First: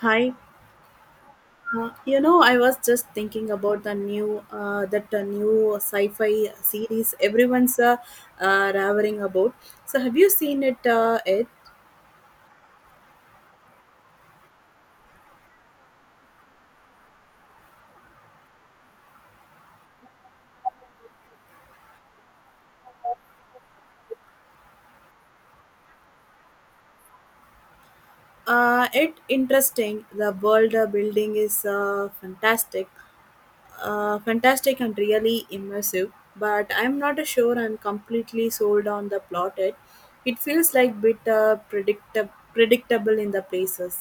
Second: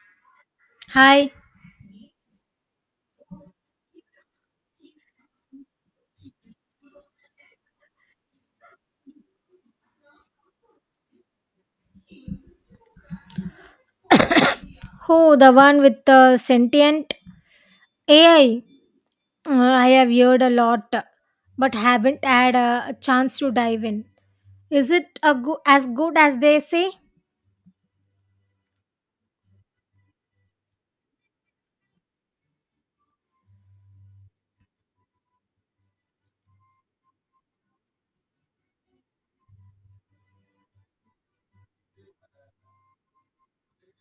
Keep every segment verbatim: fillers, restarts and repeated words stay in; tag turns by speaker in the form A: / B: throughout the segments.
A: Hi.
B: Hi.
A: Uh, you know, I was just thinking about the new uh, that uh, new sci-fi series everyone's uh, uh, ravering about. So, have you seen it? Uh, it
B: Who the one with the sentient A I? Uh, I have heard a lot, but haven't had a chance to dive in. Is it a go- as good as they say?
A: uh, it interesting. The world uh, building is uh, fantastic, uh, fantastic and really immersive. But I'm not sure I'm completely sold on the plot. It it feels like bit uh, predict- predictable in the places.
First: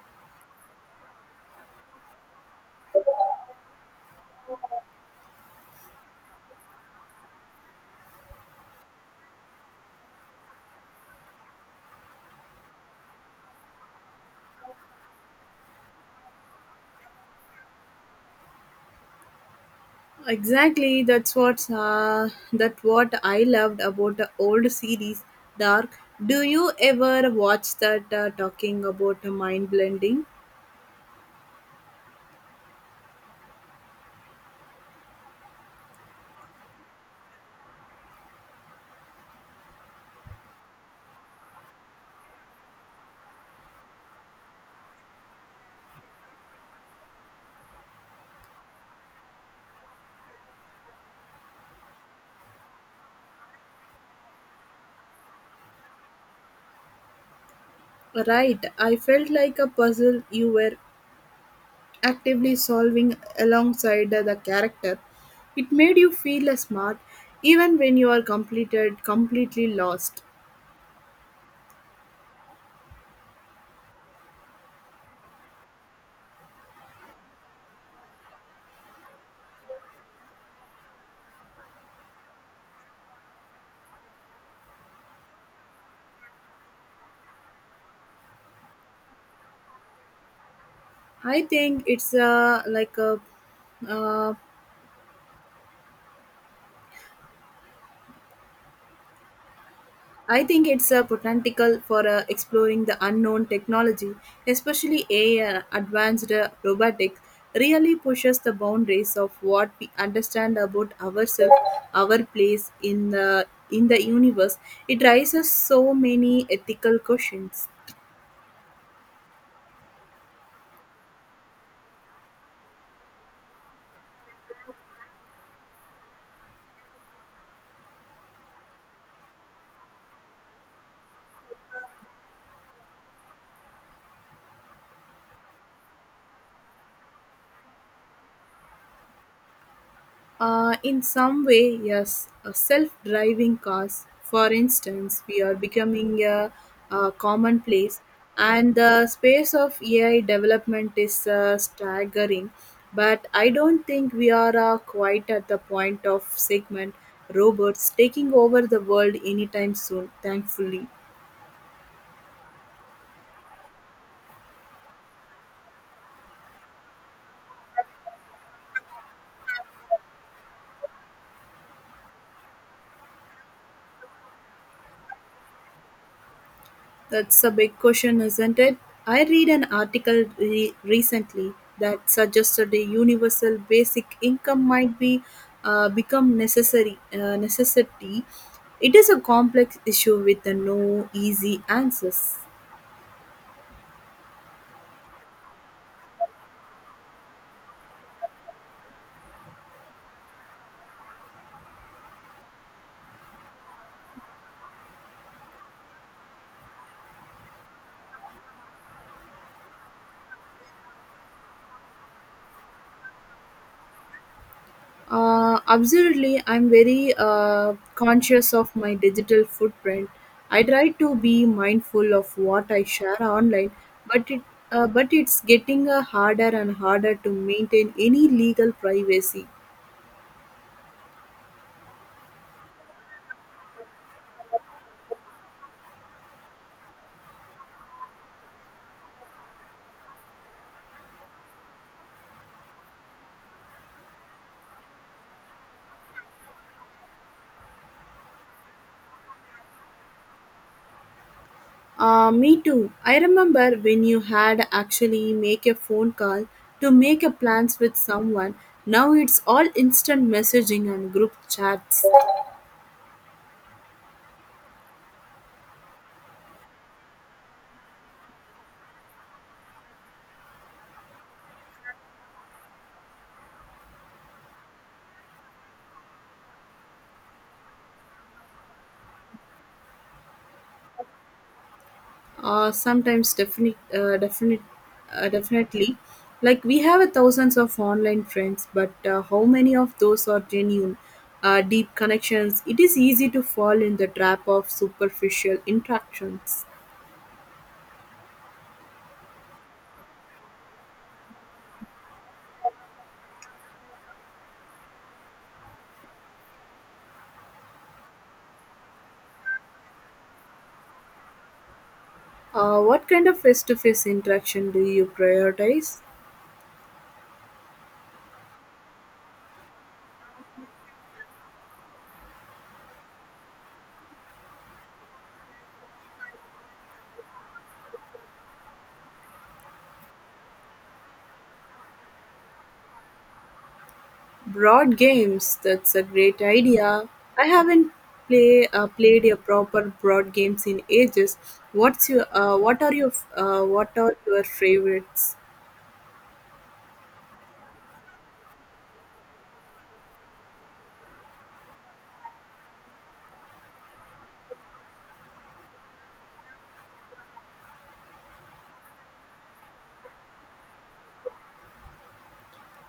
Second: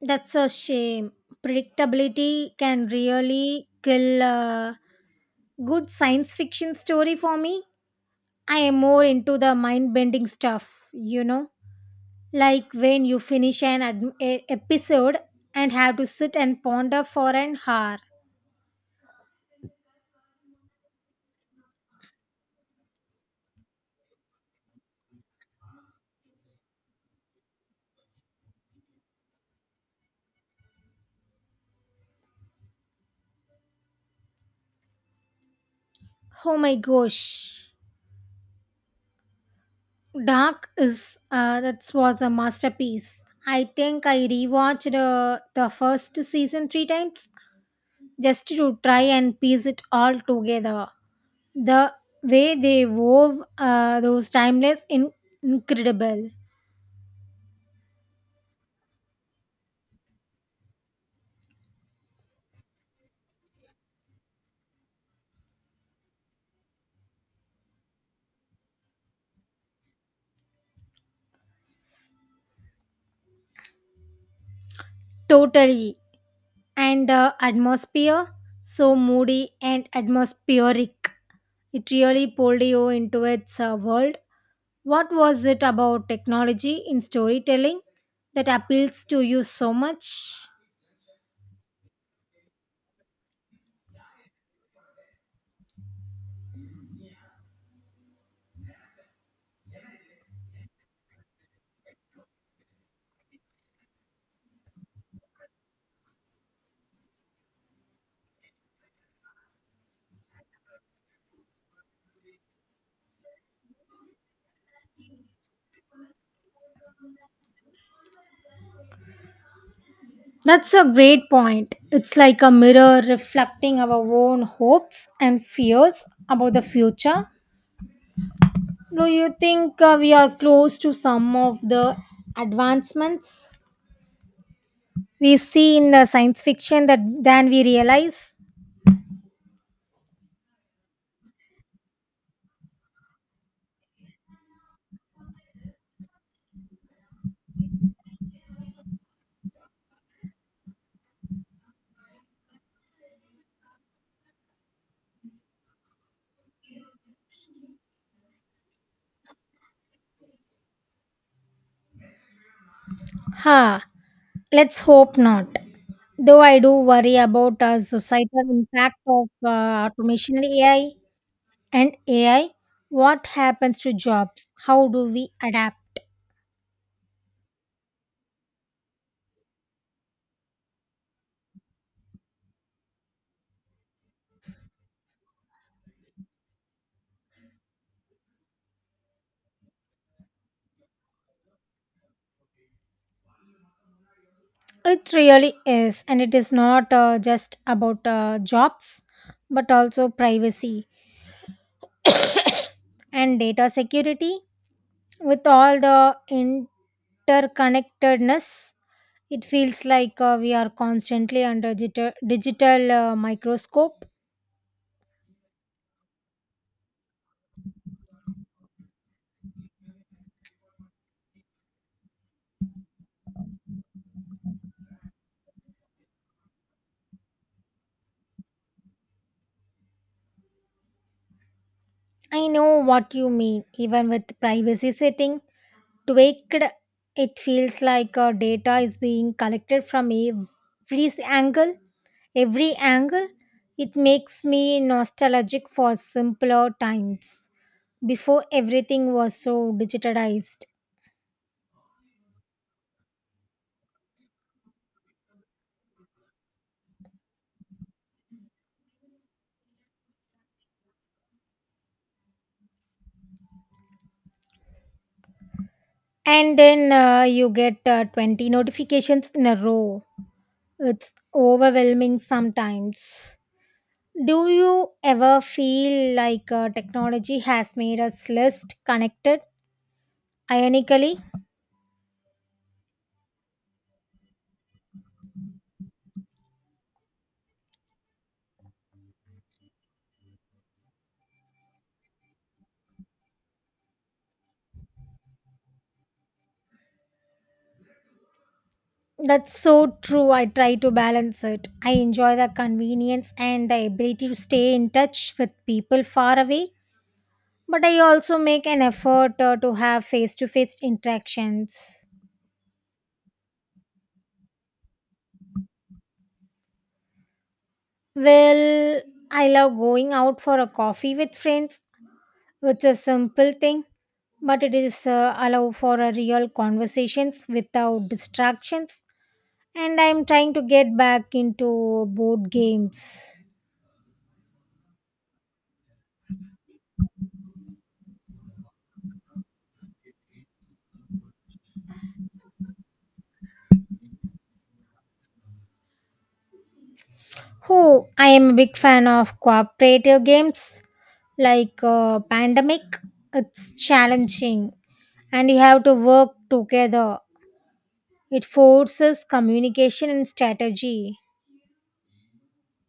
B: That's a shame. Predictability can really kill a good science fiction story for me. I am more into the mind bending stuff, you know? Like when you finish an ad- a- episode and have to sit and ponder for an hour.
A: Exactly, that's what uh, that what I loved about the old series Dark. Do you ever watch that uh, talking about the mind blending?
B: Oh my gosh. Dark is, uh, that was a masterpiece. I think I rewatched uh, the first season three times just to try and piece it all together. The way they wove uh, those timeless, in- incredible,
A: Right, I felt like a puzzle you were actively solving alongside the character. It made you feel uh, smart even when you are completed completely lost.
B: totally, and the atmosphere so moody and atmospheric. It really pulled you into its uh, world. What was it about technology in storytelling that appeals to you so much?
A: I think it's uh, like a uh, I think it's a potential for uh, exploring the unknown technology, especially A I and advanced uh, robotics, really pushes the boundaries of what we understand about ourselves, our place in the in the universe. It raises so many ethical questions.
B: That's a great point. It's like a mirror reflecting our own hopes and fears about the future. Do you think uh, we are close to some of the advancements we see in the science fiction that than we realize?
A: Uh, in some way, yes. Uh, self-driving cars, for instance, we are becoming a, a commonplace, and the space of A I development is uh, staggering. But I don't think we are uh, quite at the point of segment robots taking over the world anytime soon. Thankfully.
B: Ha, let's hope not. Though I do worry about uh, societal impact of uh, automation and A I and AI, what happens to jobs? How do we adapt?
A: That's a big question, isn't it? I read an article re- recently that suggested a universal basic income might be uh, become necessary uh, necessity. It is a complex issue with no easy answers.
B: It really is, and it is not uh, just about uh, jobs, but also privacy and data security. With all the interconnectedness, it feels like uh, we are constantly under digital, digital uh, microscope.
A: Uh, absolutely, I'm very uh, conscious of my digital footprint. I try to be mindful of what I share online, but it uh, but it's getting uh, harder and harder to maintain any legal privacy.
B: I know what you mean. Even with privacy setting tweaked, it feels like uh, data is being collected from every angle. every angle. It makes me nostalgic for simpler times before everything was so digitalized.
A: Uh, me too. I remember when you had actually make a phone call to make a plans with someone. Now it's all instant messaging and group chats.
B: And then uh, you get uh, twenty notifications in a row. It's overwhelming sometimes. Do you ever feel like uh, technology has made us less connected? Ironically,
A: uh, sometimes definite, uh, definite, uh, definitely. Like we have a thousands of online friends, but uh, how many of those are genuine, uh, deep connections? It is easy to fall in the trap of superficial interactions.
B: that's so true. I try to balance it. I enjoy the convenience and the ability to stay in touch with people far away, but I also make an effort uh, to have face to face interactions.
A: Uh, what kind of face-to-face interaction do you prioritize?
B: Well, I love going out for a coffee with friends, which is a simple thing, but it is uh, allow for a real conversations without distractions. And I'm trying to get back into board games.
A: Broad games. That's a great idea. I haven't play uh, played a proper broad games in ages. What's your uh, what are your uh, what are your favorites?
B: Oh, I am a big fan of cooperative games like, uh, Pandemic. It's challenging, and you have to work together. It forces communication and strategy.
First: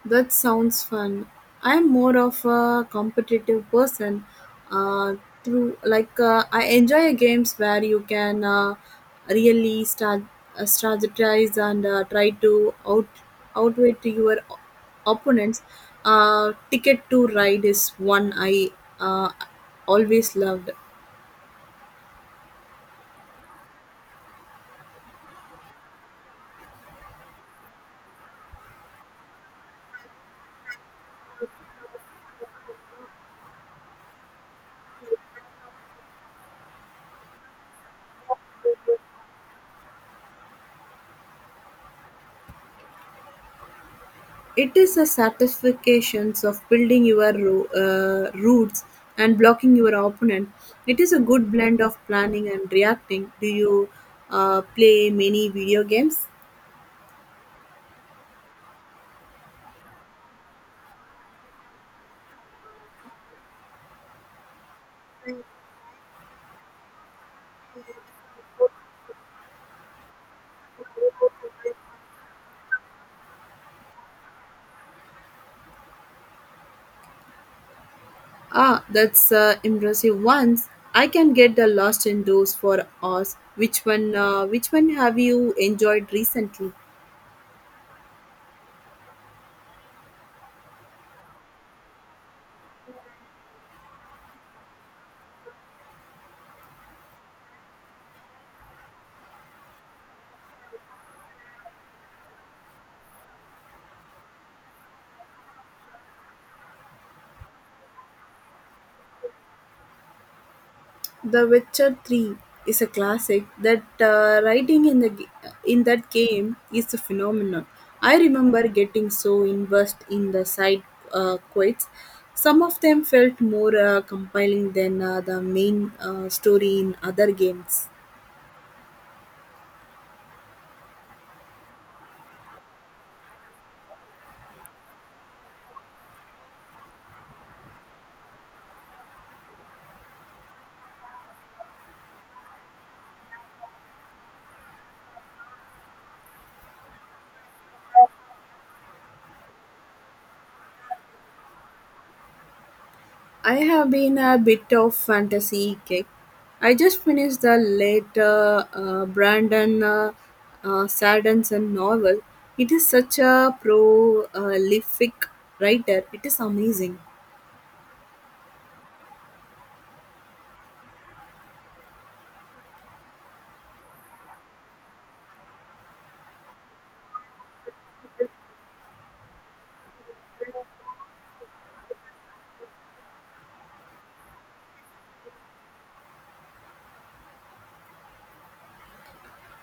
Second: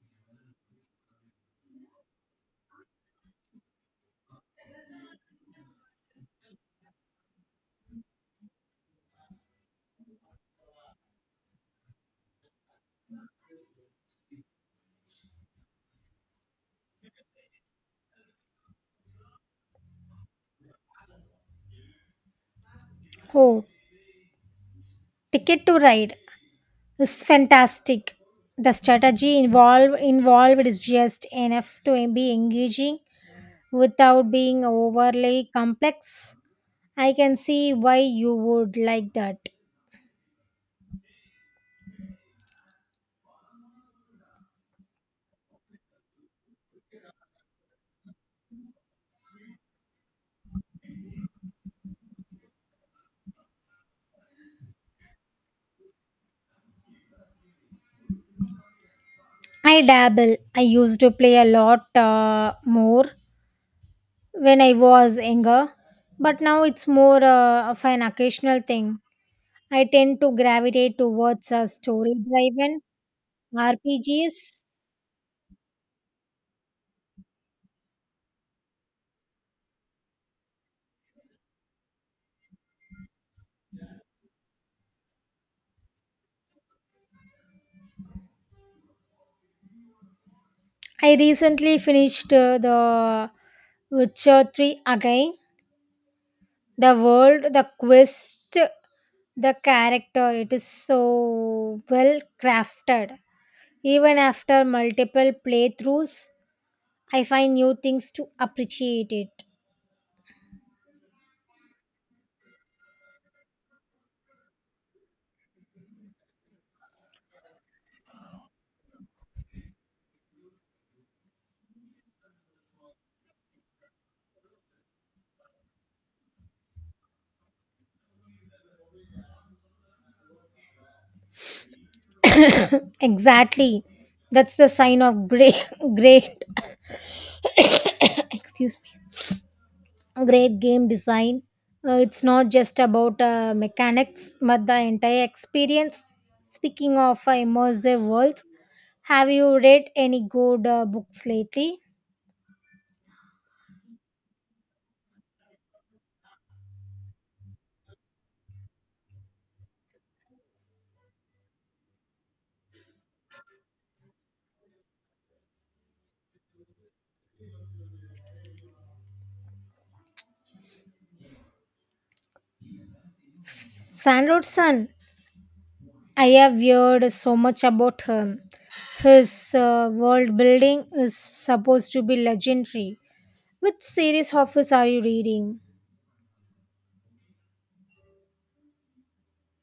A: That sounds fun. I'm more of a competitive person. Uh, through like uh, I enjoy games where you can uh, really start uh, strategize and uh, try to out outwit your op- opponents. Uh, Ticket to Ride is one I uh, always loved.
B: Oh, Ticket to Ride is fantastic. The strategy involved involved is just enough to be engaging without being overly complex. I can see why you would like that.
A: It is a satisfaction of building your ro- uh, roots and blocking your opponent. It is a good blend of planning and reacting. Do you uh, play many video games?
B: I dabble. I used to play a lot uh, more when I was younger, but now it's more uh, of an occasional thing. I tend to gravitate towards a story driven R P Gs.
A: Ah, that's uh, impressive. Once I can get the lost in those for us. Which one? Uh, which one have you enjoyed recently?
B: I recently finished uh, The Witcher three again. The world, the quest, the character, it is so well crafted. Even after multiple playthroughs, I find new things to appreciate it.
A: The Witcher three is a classic. That uh, writing in the g- in that game is a phenomenon. I remember getting so immersed in the side uh, quests. Some of them felt more uh, compelling than uh, the main uh, story in other games.
B: Exactly. That's the sign of great, great. Excuse great game design. Uh, it's not just about uh, mechanics, but the entire experience. Speaking of uh, immersive worlds, have you read any good uh, books lately?
A: I have been a bit of fantasy kick. I just finished the later uh, uh, Brandon uh, uh, Sanderson novel. It is such a prolific writer. It is amazing.
B: Sandroson, I have heard so much about him. His uh, world building is supposed to be legendary. Which series of his are you reading?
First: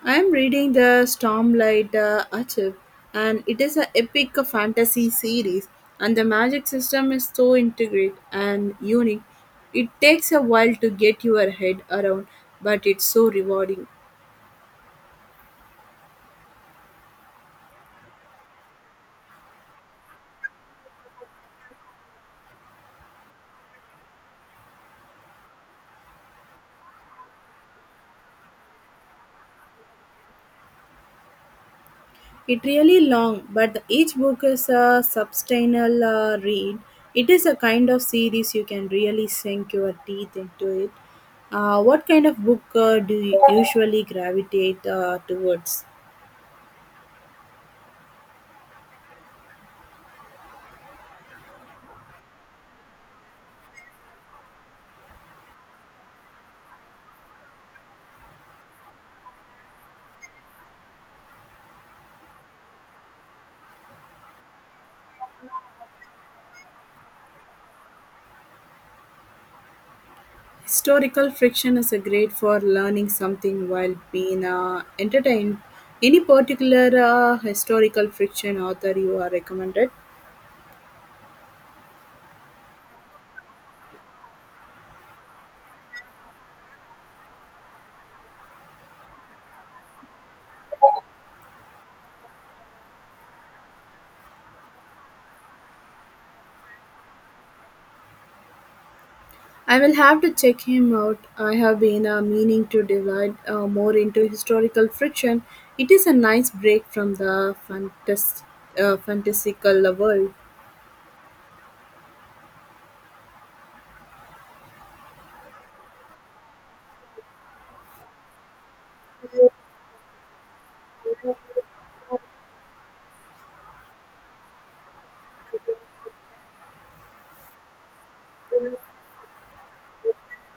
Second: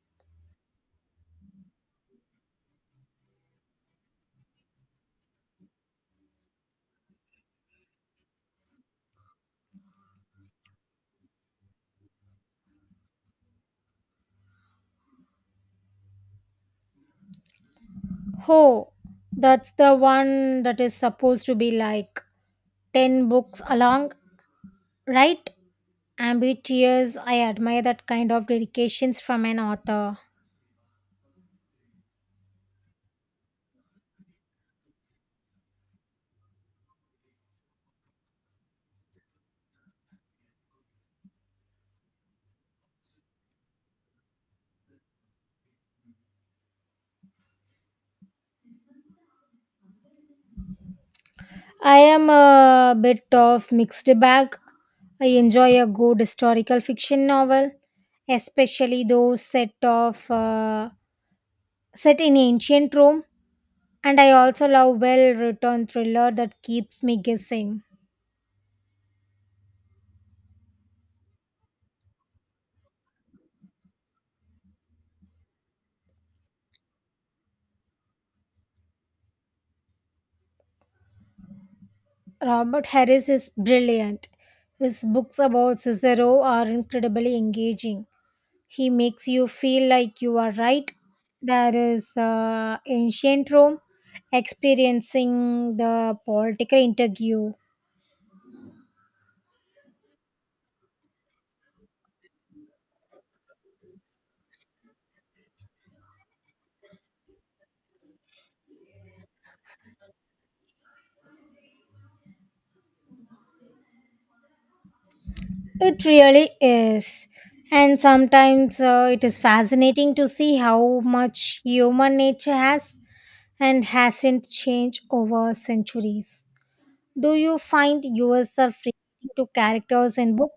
A: I am reading the Stormlight uh, Archive, and it is an epic fantasy series. And the magic system is so intricate and unique. It takes a while to get your head around, but it's so rewarding.
B: Oh, that's the one that is supposed to be like ten books along, right? Ambitious, I admire that kind of dedications from an author.
A: It really long, but each book is a substantial uh, read. It is a kind of series you can really sink your teeth into it. Uh, what kind of book uh, do you usually gravitate uh, towards?
B: I am a bit of mixed bag. I enjoy a good historical fiction novel, especially those set of uh, set in ancient Rome, and I also love well-written thriller that keeps me guessing.
A: Historical fiction is a great for learning something while being uh, entertained. Any particular uh, historical fiction author you are recommended?
B: Robert Harris is brilliant. His books about Cicero are incredibly engaging. He makes you feel like you are right. There is uh, ancient Rome experiencing the political interview.
A: I'll have to check him out. I have been uh, meaning to divide uh, more into historical friction. It is a nice break from the fantas- uh, fantastical world.
B: It really is. And sometimes uh, it is fascinating to see how much human nature has and hasn't changed over centuries. Do you find yourself relating to characters in book?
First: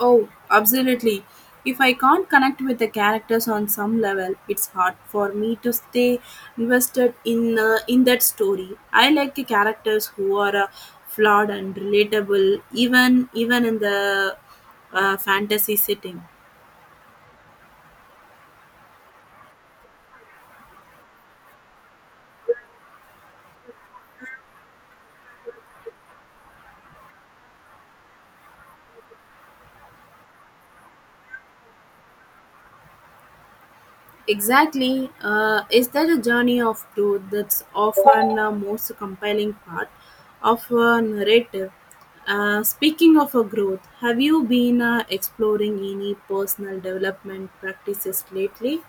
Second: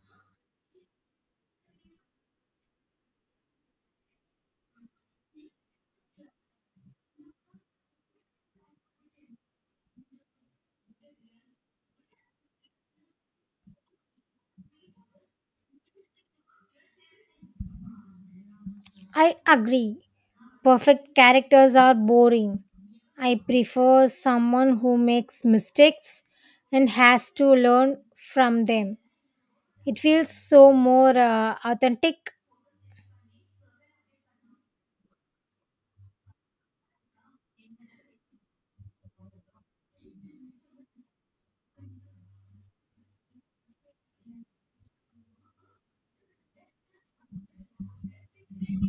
A: Oh, absolutely. If I can't connect with the characters on some level, it's hard for me to stay invested in uh, in that story. I like characters who are uh, flawed and relatable, even even in the uh, fantasy setting.
B: I agree. Perfect characters are boring. I prefer someone who makes mistakes and has to learn from them. It feels so more uh, authentic.
A: Exactly. Uh, is that a journey of growth that's often the most compelling part of a narrative? Uh, speaking of a growth, have you been uh, exploring any personal development practices lately?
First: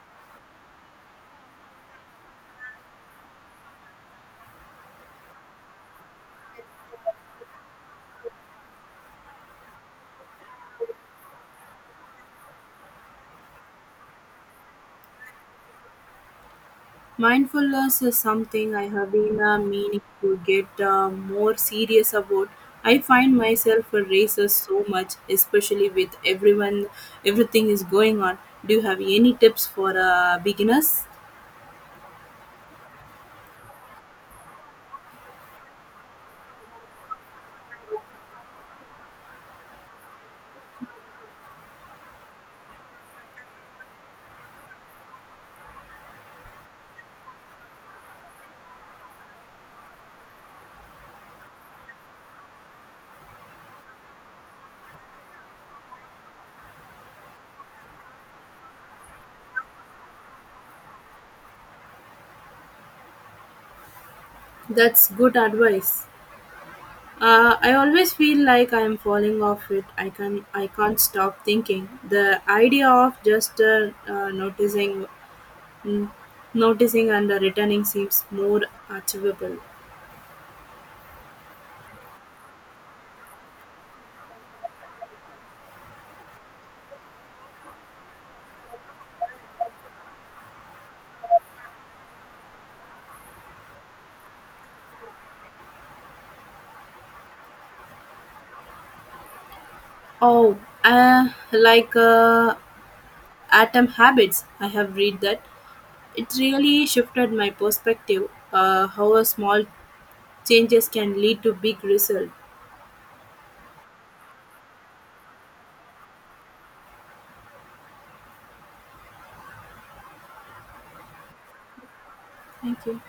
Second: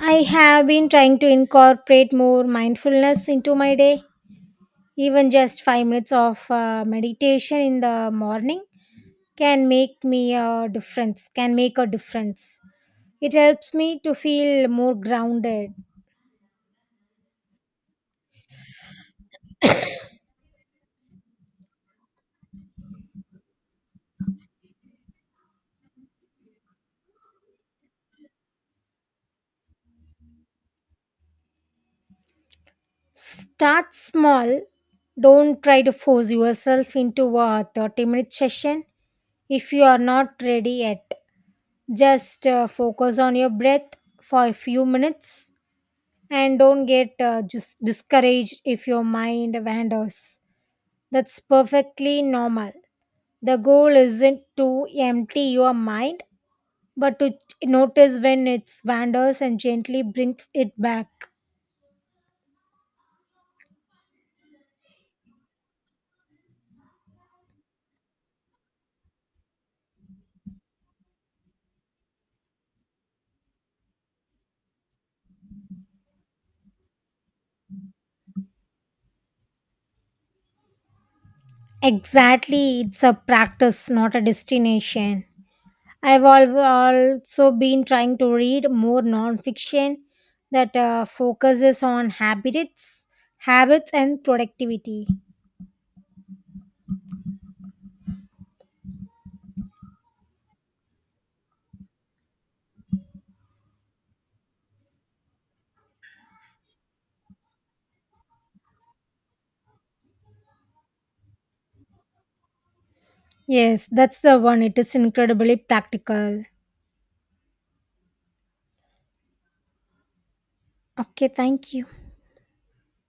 B: I have been trying to incorporate more mindfulness into my day. Even just five minutes of uh, meditation in the morning can make me a difference. Can make a difference. It helps me to feel more grounded.
A: Mindfulness is something I have been uh, meaning to get uh, more serious about. I find myself a racer so much, especially with everyone, everything is going on. Do you have any tips for uh, beginners?
B: Start small. Don't try to force yourself into a thirty minute session if you are not ready yet. Just uh, focus on your breath for a few minutes and don't get uh, just discouraged if your mind wanders. That's perfectly normal. The goal isn't to empty your mind but to notice when it wanders and gently brings it back.
A: That's good advice. Uh, I always feel like I'm falling off it. I can I can't stop thinking. The idea of just uh, uh, noticing, mm, noticing and uh, returning seems more achievable.
B: Exactly, it's a practice, not a destination. I've al- also been trying to read more nonfiction that uh, focuses on habits, habits and productivity.
A: Oh, uh, like uh, Atom Habits. I have read that. It really shifted my perspective. Uh, how a small changes can lead to big result.
B: Yes, that's the one. It is incredibly practical. Okay, thank you.
A: Thank you.